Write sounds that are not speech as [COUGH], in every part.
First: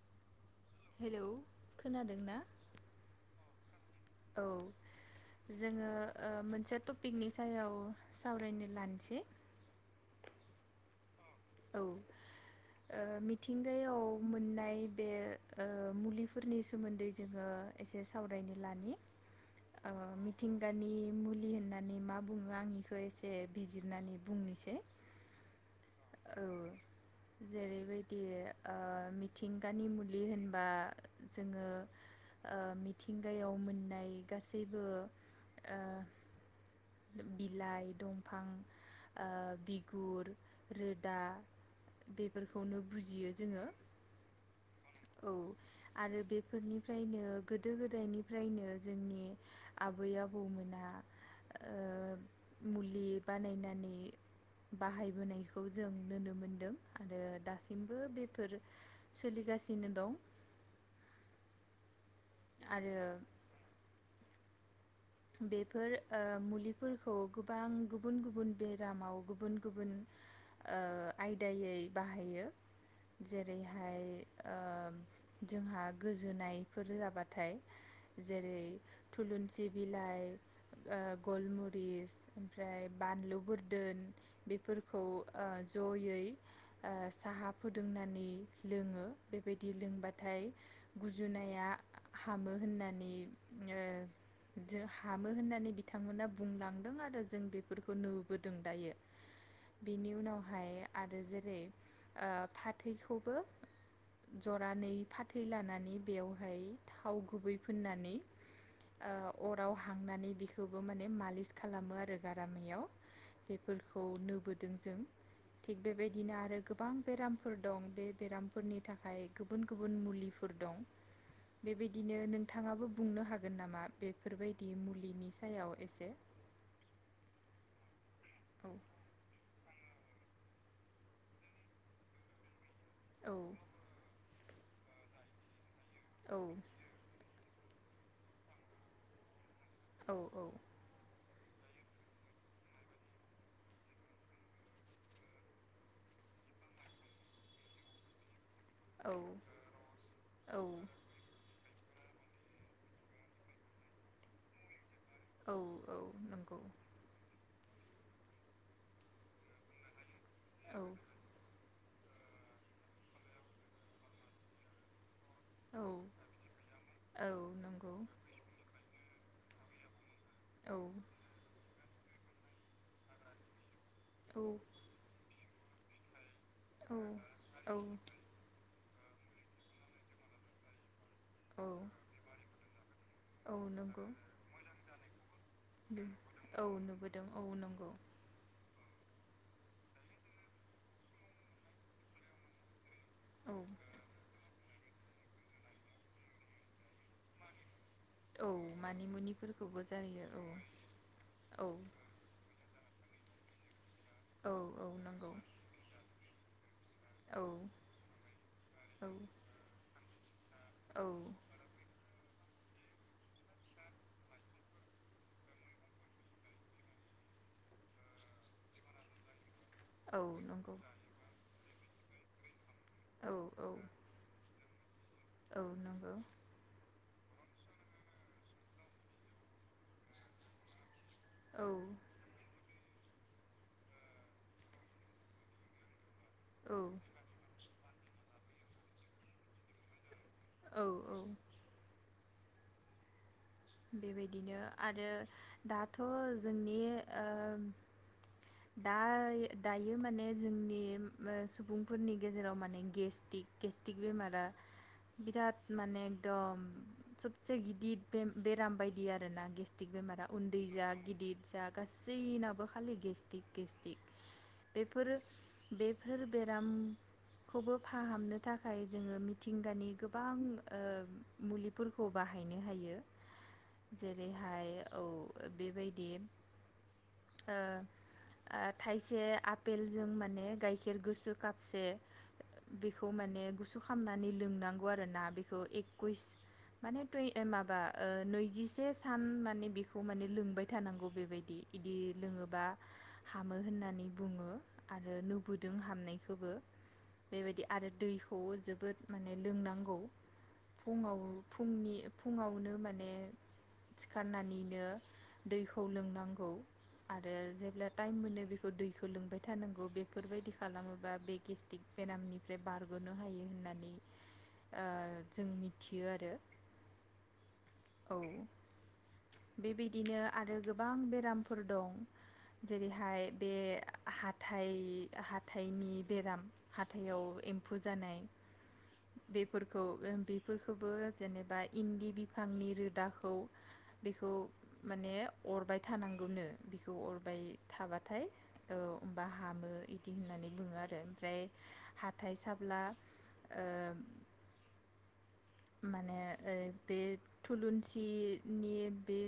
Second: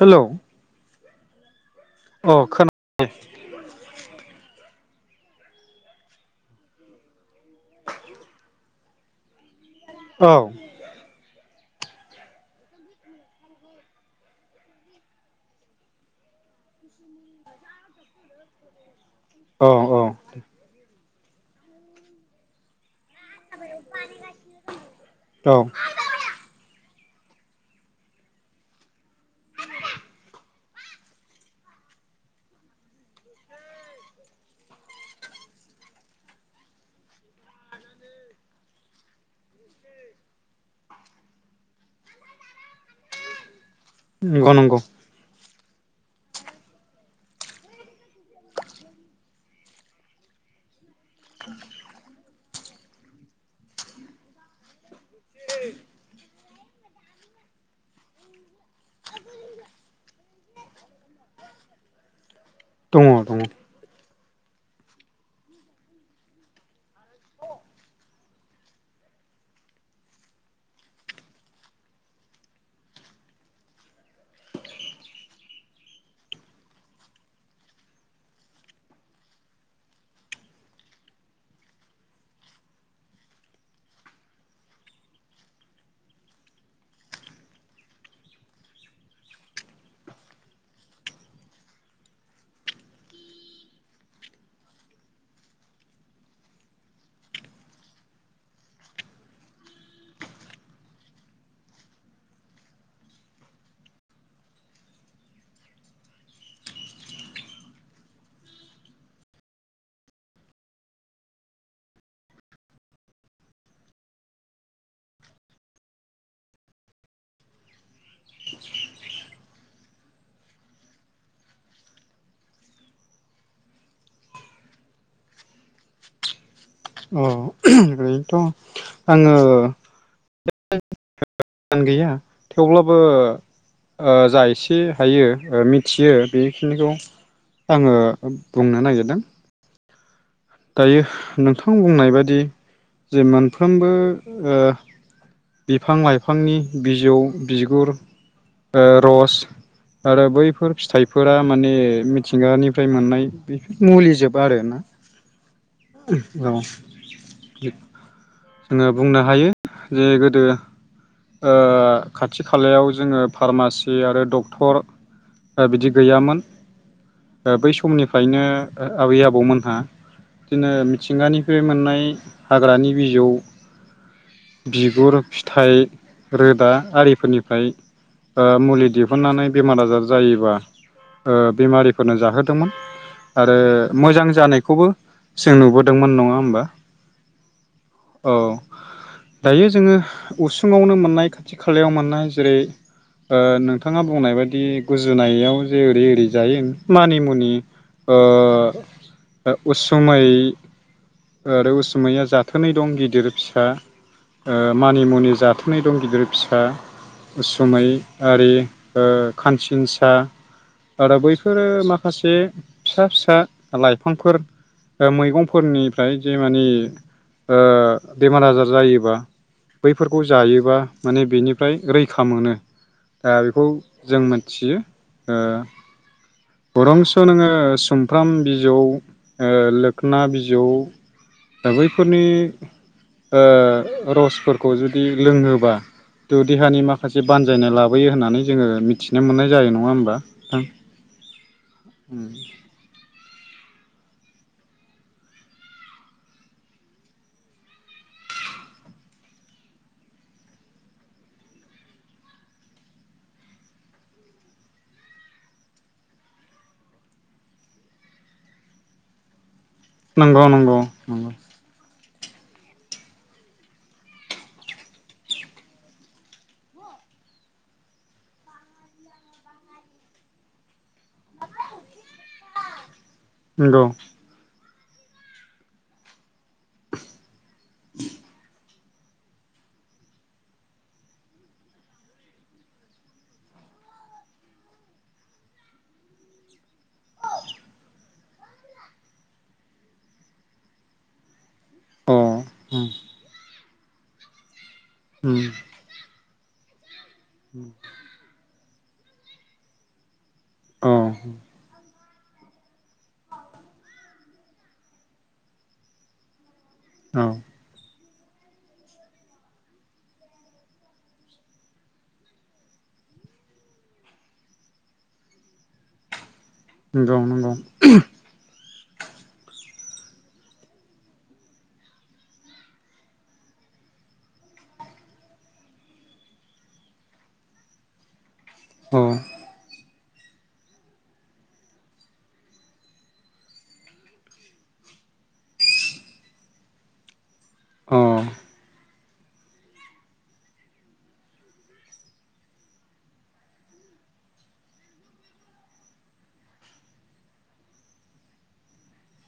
Hello hello खोनादों ना? अ खोनायो औ जोङो ओ मोनसे टपिकनि सा जायाव सावरायनो लानो जे औ औ ओ मिथिंगायाव मोननाय बे ओ मुलिफोरनि सोमोन्दै जोङो एसे सावरायनो लानि औ ओ औ मिथिंगानि मुलि होननानै मा बुङो आंनिखौ एसे बिजिरनानै बुंनोसै औ औ जेरैबायदि ओ मिथिंगानि मुलि होनबा जोङो ओ मिथिंगायाव मोननाय गासैबो ओ बिलाइ दंफां ओ बिगुर रोदा बेफोरखौनो बुजियो जोङो नंगौ नंगौ औ आरो बेफोरनिफ्रायनो गोदो गोदायनिफ्रायनो जोंनि आबै आबौमोना ओ मुलि बानायनानै बाहायबोनायखौ जों नोनो मोन दों आरो दासिमबो बेफोर सोलिगासिनो दं। आरो दङ दङ। बेफोर ओ मुलिफोरखौ गोबां गुबुन गुबुन बेरामाव गुबुन गुबुन ओ आयदायै बाहायो। बिलाइ ओ गलमुरिस ओमफ्राय बानलु बोरदोन बेफोरखौ ओ जयै ओ साहा फुदुंनानै लोङो बे बादि लों बाथाय गुजुनाया हामो होन्नानै ओ जों हामो होननानै बिथांमोना बुंलांदों आरो जों बेफोरखौ नुबोदों दायो। अराव हांनानै बेखौबो माने मालिस खालामो आरो गारामायाव बेफोरखौ नोबोदों जों थिग बे बादिनो आरो गोबां बेरामफोर दं। बे बेराम फोरनि थाखाय गोबोन गोबोन मुलिफोर दं। बि बादिनो नोंथाङा बो बुंनो हागोन नामा? बेफोरबायदि मुलिनि सायाव एसे अ' ओय थम औ आङो आं गैया। थौब्लाबो औ ओ जा एस बे हायो ओ मिन थियो औ बेखिनिखौ आङो बुंनो नागिरदों। औ औ दायो नोंथां बुंनाय बादि जे मोनफ्रोमबो ओ बिफां-लायफांनि बिजौ बिगुर ओ औ र'स आरो औ बैफोर फिथायफोरा माने ए मिथिंगानिफ्राय मोननाय बेफोर मुलि जोब आरो ना। औ औ नंगौ। जोङो बुंनो हायो जे गोद दो औ ओ ओ खाथि खालायाव जोङो फार्मासि आरो डक्टर ओ औ बिदि गैयामोन औ ओ बै नंगौ समनिफायनो ओ आबै आबौमोनहा बिदिनो औ मिथिंगानिफ्राय मोननाय इ हाग्रानि बिजौ औ बिगुर फिथाइ रोदा औ आरिफोरनिफ्राय औ ओ मुलि दिहुननानै बेमार आजार जायोबा ओ औ बेमारिफोरनो जाहोदोमोन। औ आरो नंगौ मोजां जानायखौबो जों बे नुबोदोंमोन नङा होमबा? औ नुबोदों औ नंगौ औ दायो जोङो उसुङावनो मोननाय खाथि खालायाव मोननाय जेरै औ नोंथाङा बुंनाय बायदि गुजुनायाव जे ओरै ओरै जायो मानि मुनि औ मानि मुनिफोरखौबो जायो औ उसुमै औ उसुमैया जाथोनै दं गिदिर गिदिर फिसा औ औ मानि मुनि नंगौ जाथोनै दं गिदिर फिसा औ उसुमै आरि ओ औ खानसिनसा औ आरो बैफोरो माखासे माखासे फिसा फिसा लाइफांफोर मैगंफोरनिफ्राय जे मानिे बेमार आजार जायोबा औ बैफोरखौ नंगौ जायोबा माने बेनि ओमफ्राय रैखा मोनो दा औ बेखौ औ जों मिथियो ओ औ नंगौ बरं नोङो सुमफ्राम बिजौ लोखोना बिजौ दा औ बैफोरनि ओ रसफोरखौ जुदि लोङोबा थ औ देहानि माखासे बानजायनाय लाबो लाबैयो होननानै जोङो मिथिनो मोननाय जायो नङा होमबा दां औ औ उम बेबायदिनो आरो दाथ' जोंनि ओ दा दायो माने जोंनि सुबुंफोरनि गेजेराव माने गेस्टिक गेस्ट्रिक बेमारा बिराद माने एकदम सबसे गिदिर बेराम बायदि आरोना गेस्ट बेमारा नंगौ उन्दै नंगौ जा नंगौ गिदिर जा गासै गासैनाबो खालि गेस गेस्टिक बेफोरो बेफोर बेरामखौबो फाहामनो थाखाय जोङो मिथिंगानि गोबां ओ मुलिफोरखौ बाहायनो हायो नंगौ जेरैहाय औ बेबायदि ओ [INAUDIBLE] ओ थाइसे आफपेलजों माने गाइखेर गोसो कापसे बेखौ माने गुसु खामनानै लोंनांगौ आरोना बेखौ एकुइस माने माबा नैजिसे सान माने बेखौ माने लोंबाय थानांगौ बेबायदि बिदि अ लोङोबा उम हामो होननानै बुङो आरो उम नुबोदों हामनायखौ खौबो बेबायदि आरो दैखौ जों जोबोद माने लोंनांगौ औ फुंङाव फुंनि फुंङावनो माने सिखारनानैनो दैखौ लोंनांगौ औ आरो जे टाइम मोनो बेखो दैखो लोंबाय थानांगो बेफोरबायदि खालामोबा बे गेस्टिक बेरामनिफ्राय बारगनो हायो होननानै ओ जों मिथियो आरो नोंगौ नोंगौ बिदिनो आरो गोबां बेरामफोर दं जेरैहाय बे हाथाइ हाथाइनि बेराम हाथाइाव एम्फौ जानाय अ बेफोरखौ ओम बेफोरखोबो जेनेबा इन्दि बिफांनि रोदाखौ बेखौ माने अरबाय थानांगौनो बेखौ अर बाय अ थाबाथाय औ बा हामो इदि होननानै बुंङो आरो ओमफ्राय हाथाइ साब्ला ओ माने ओ बे थुलुंसिनि बे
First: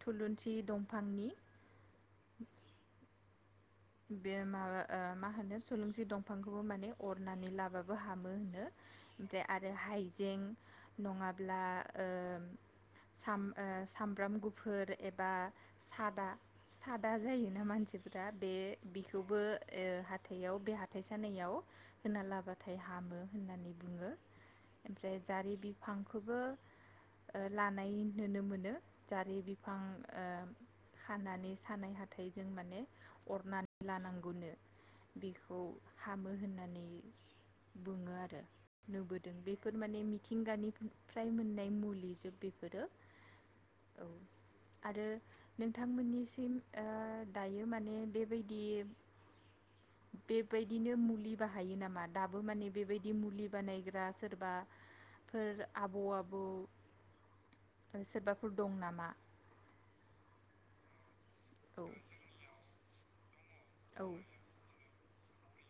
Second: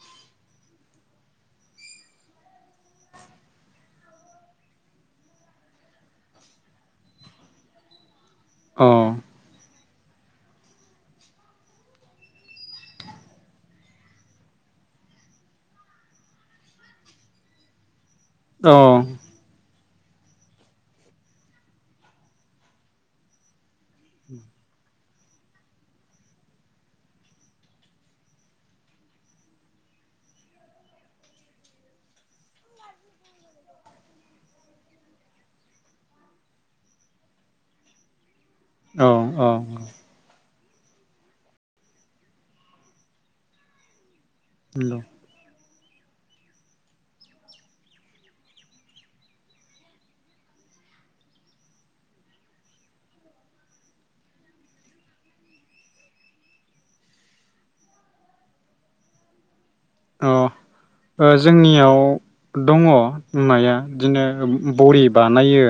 थुलुंसि दंफांनि बे मा ओ माहोनो सुलुंसि दंफांखौबो माने अरनानै लाबाबो हामो होनो अ ओमफ्राय आरो हाइजें नङाब्ला ओ साम ओ सामब्राम गुफुर एबा सादा सादा जायोना मानसिफोरा बे अ औ बिखौबो ओ हाथइाव बे हाथाय सानायाव होना लाबथाय हामो होननानै बुंङो ओमफ्राय जारि बिफांखोबो ओ लानाय नुनो मोनो जारि बिफां ओ खानानै सानाय हाथाइजों माने अरना लानांगौनो बेखौ हामो होननानै बुंङो आरो नुबोदों औ बेफोर माने मिथिंगानिफ्राय मोननाय मुलिजोब बेफोरो औ नंगौ आरो नोंथांमोननिसिम ओ दायो माने बेबाय दि बेबायदिनो मुलि बाहायो नामा दाबो माने बेबायदि मुलि बानायग्रा सोरबा फोर आबौ आबौ सोरबाफोर दं नामा? अ ओ औ जोंनियाव दंङ नाया औ बिदिनो बरि बानायो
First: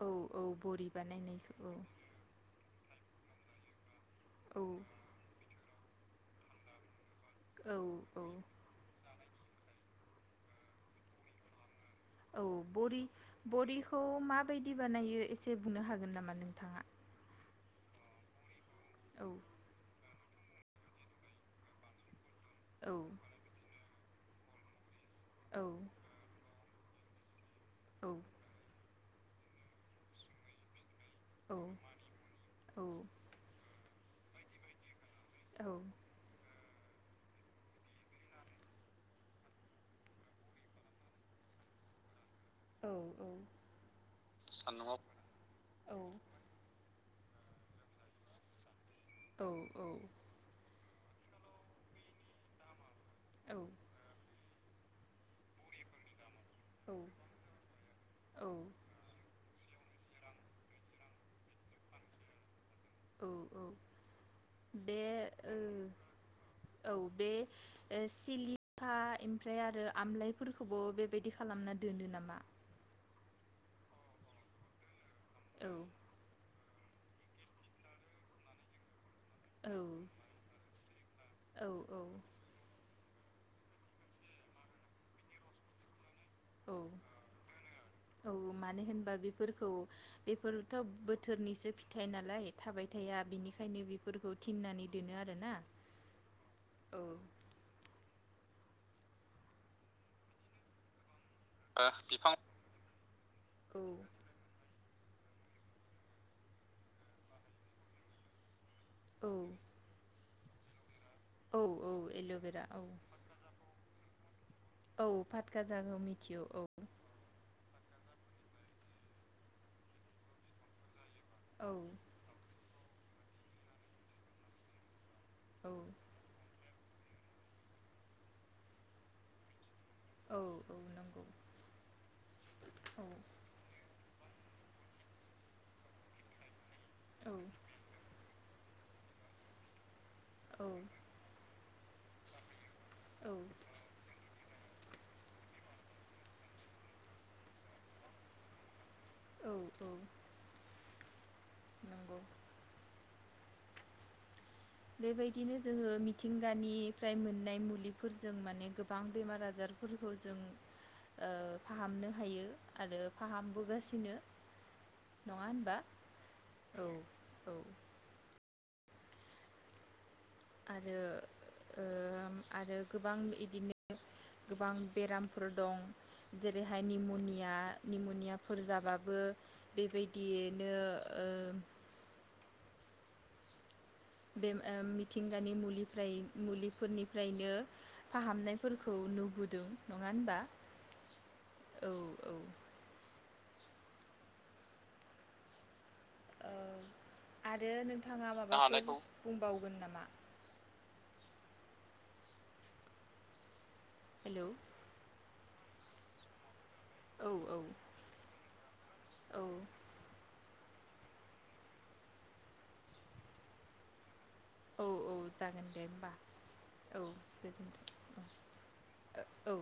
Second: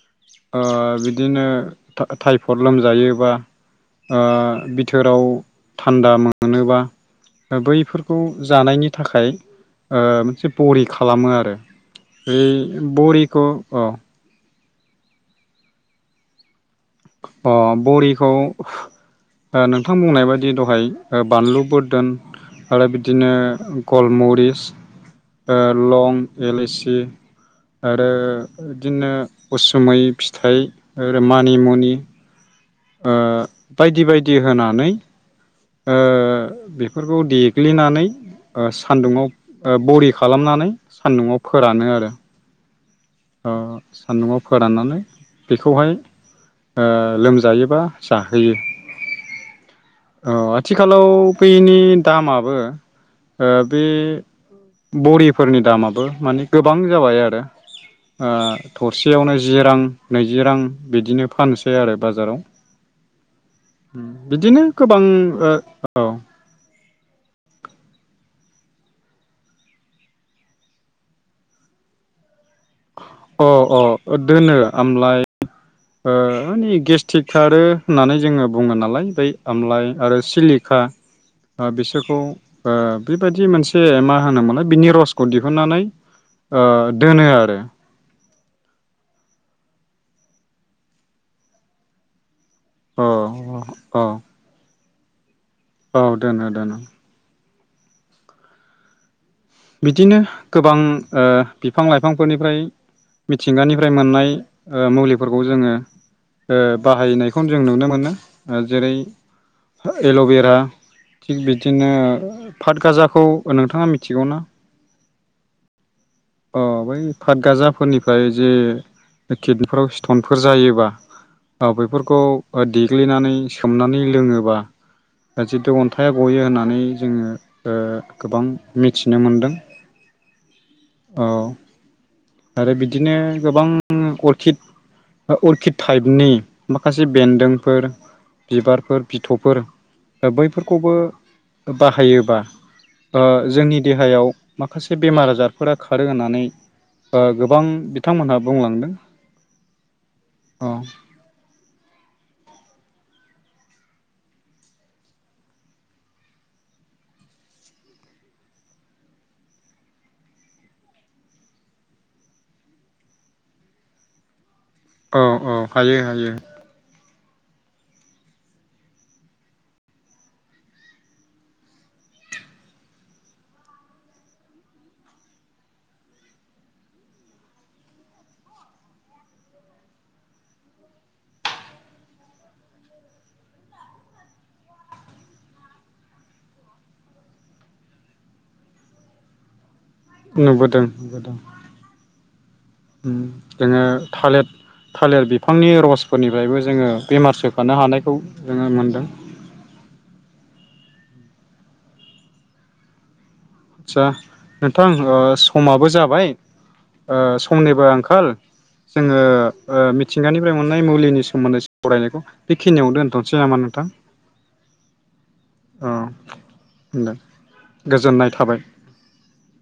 औ औ बरि बिदिनो बानायनायखौ था-थायफड लोमजायो बा ओ औ बिथोराव थान्दा मोनोबा दा औ बैफोरखौ औ जानायनि थाखाय ओ मोनसे बरि खालामो आरो बे औ बरि बरिखौ अ बरिखौ मा बैदि बानायो एसे बुनो हागोन नामा नोंथाङा। अ बरिखौ औ ओ नोंथां बुंनाय बादि बिदि दहाय बानलु बोर्दोन आरो औ बिदिनो गलमरिस ओ औ लं एलेसि [UNINTELLIGIBLE] आरो औ बिदिनो उसुमै फिथाइ मानि मुनि औ बायदि बायदि होनानै औ ओ बेफोरखौ देग्लिनानै ओ सान्दुङाव ओ बरि खालामनानै सान्दुङाव फोरानो आरो। औ औ ओ सान्दुनआव सान्दुंआव फोराननानै बेखौहाय औ ओ लोमजायोबा जाहोयो। औ औ थिखालाव बैनि दामाबो ओ बे बरिफोरनि दामाबो माने गोबां औ जाबाय आरो। ओ थरसेयावनो जि रां नैजि रां बिदिनो फानसै आरो बाजाराव। औ औ बिदिनो गोबां ओ औ। औ बे सिलिफा ओमफ्राय आरो आमलाइफोरखौबो बेबायदि खालामना दोनो नामा? अ अ दोनो आमलाय औ ओ माने गेस्टिक खारो होननानै जोङो बुङो नालाय। बै औ आमलाइ आरो सिलिखा औ औ बिसोरखौ ओ बेबायदि मोनसे मा होनोमोनलाय बिनि रसखौ दिहुननानै ओ औ दोनो आरो। औ मानो होनबा बेफोरखौ बेफोरथ बोथोरनिसो फिथाइ नालाय थाबाय अ थाया बिनिखायनो अ बेफोरखौ थिननानै दोनो आरो ना। औ दोनो दोनो। बिदिनो गोबां ओ बिफां लाइफांफोरनिफ्राय औ मिथिंगानिफ्राय मोननाय ओ मुलिफोरखौ जोङो ओ बाहायनायखौ जों नुनो मोनो। ओ जेरै औ हो एल'भेर दा थिग औ औ बिदिनो एल'बेरा पातगाजाखौ नोंथाङा मि थिगौना? औ फाथगाजा औ मिथियो औ फोरनिफ्राय जे किडनिफोराव स्टनफोर जायोबा ओ औ औ बैफोरखौ ओ देख ग्लिनानै सोमनानै लोङोबा ओ जिथु औ अन्थाया गयो होननानै जोङो ओ गोबां मिथिनो मोनदों। [INAUDIBLE] औ औ नंगौ‌। आरो बिदिनो गोबां अर्खिड ओ अर्खिड टाइपनि माखासे औ बेन्दोंफोर बिबारफोर बिथ'फोर ओ औ बैफोरखौबो ओ बाहायोबा ओ औ जोंनि देहायाव माखासे बेमार आजारफोरा खारो होननानै ओ गोबां बिथांमोनहा बुंलांदों। औ औ अ' नंगौ बेबायदिनो जोङो मिथिंगानिफ्राय मोननाय मुलिफोरजों माने गोबां बेमार आजारफोरखौ जों ओ फाहामनो हायो आरो फाहामबोगासिनो। औ नङा औ होनबा हायो हायो। औ औ आरो ओ आरो गोबां इदिनो गोबां बेरामफोर दं जेरैहाय निम'निया निम'नियाफोर जाबाबो बेबायदियैनो ओ बे ओ मिथिंगानि मुलिफ्राय मुलिफोरनिफ्रायनो फाहामनायफोरखौ नुबोदो। नुबोदों नुबोदों। औ औ उम जोङो थालेर थालेर बिफांनि रस औ फोरनिफ्रायबो जोङो बेमार आरो सोखानो हानायखौ नोंथाङा जोङो माबाफोर मोनदों। बुंबावगोन नामा? आदसा हेलौ नोंथां ओ स समाबो जाबाय। ओ औ औ समनिबो आंखाल जोङो औ ओ मिथिंगानि फ्राय मोननाय मुलिनि सोमोन्दै सरायनायखौ बेखिनियाव दोनथ'नोसै नामा नोंथां। औ औ जागोन दे औ होमबा औ दे गोजोनथों औ गोजोननाय थाबाय औ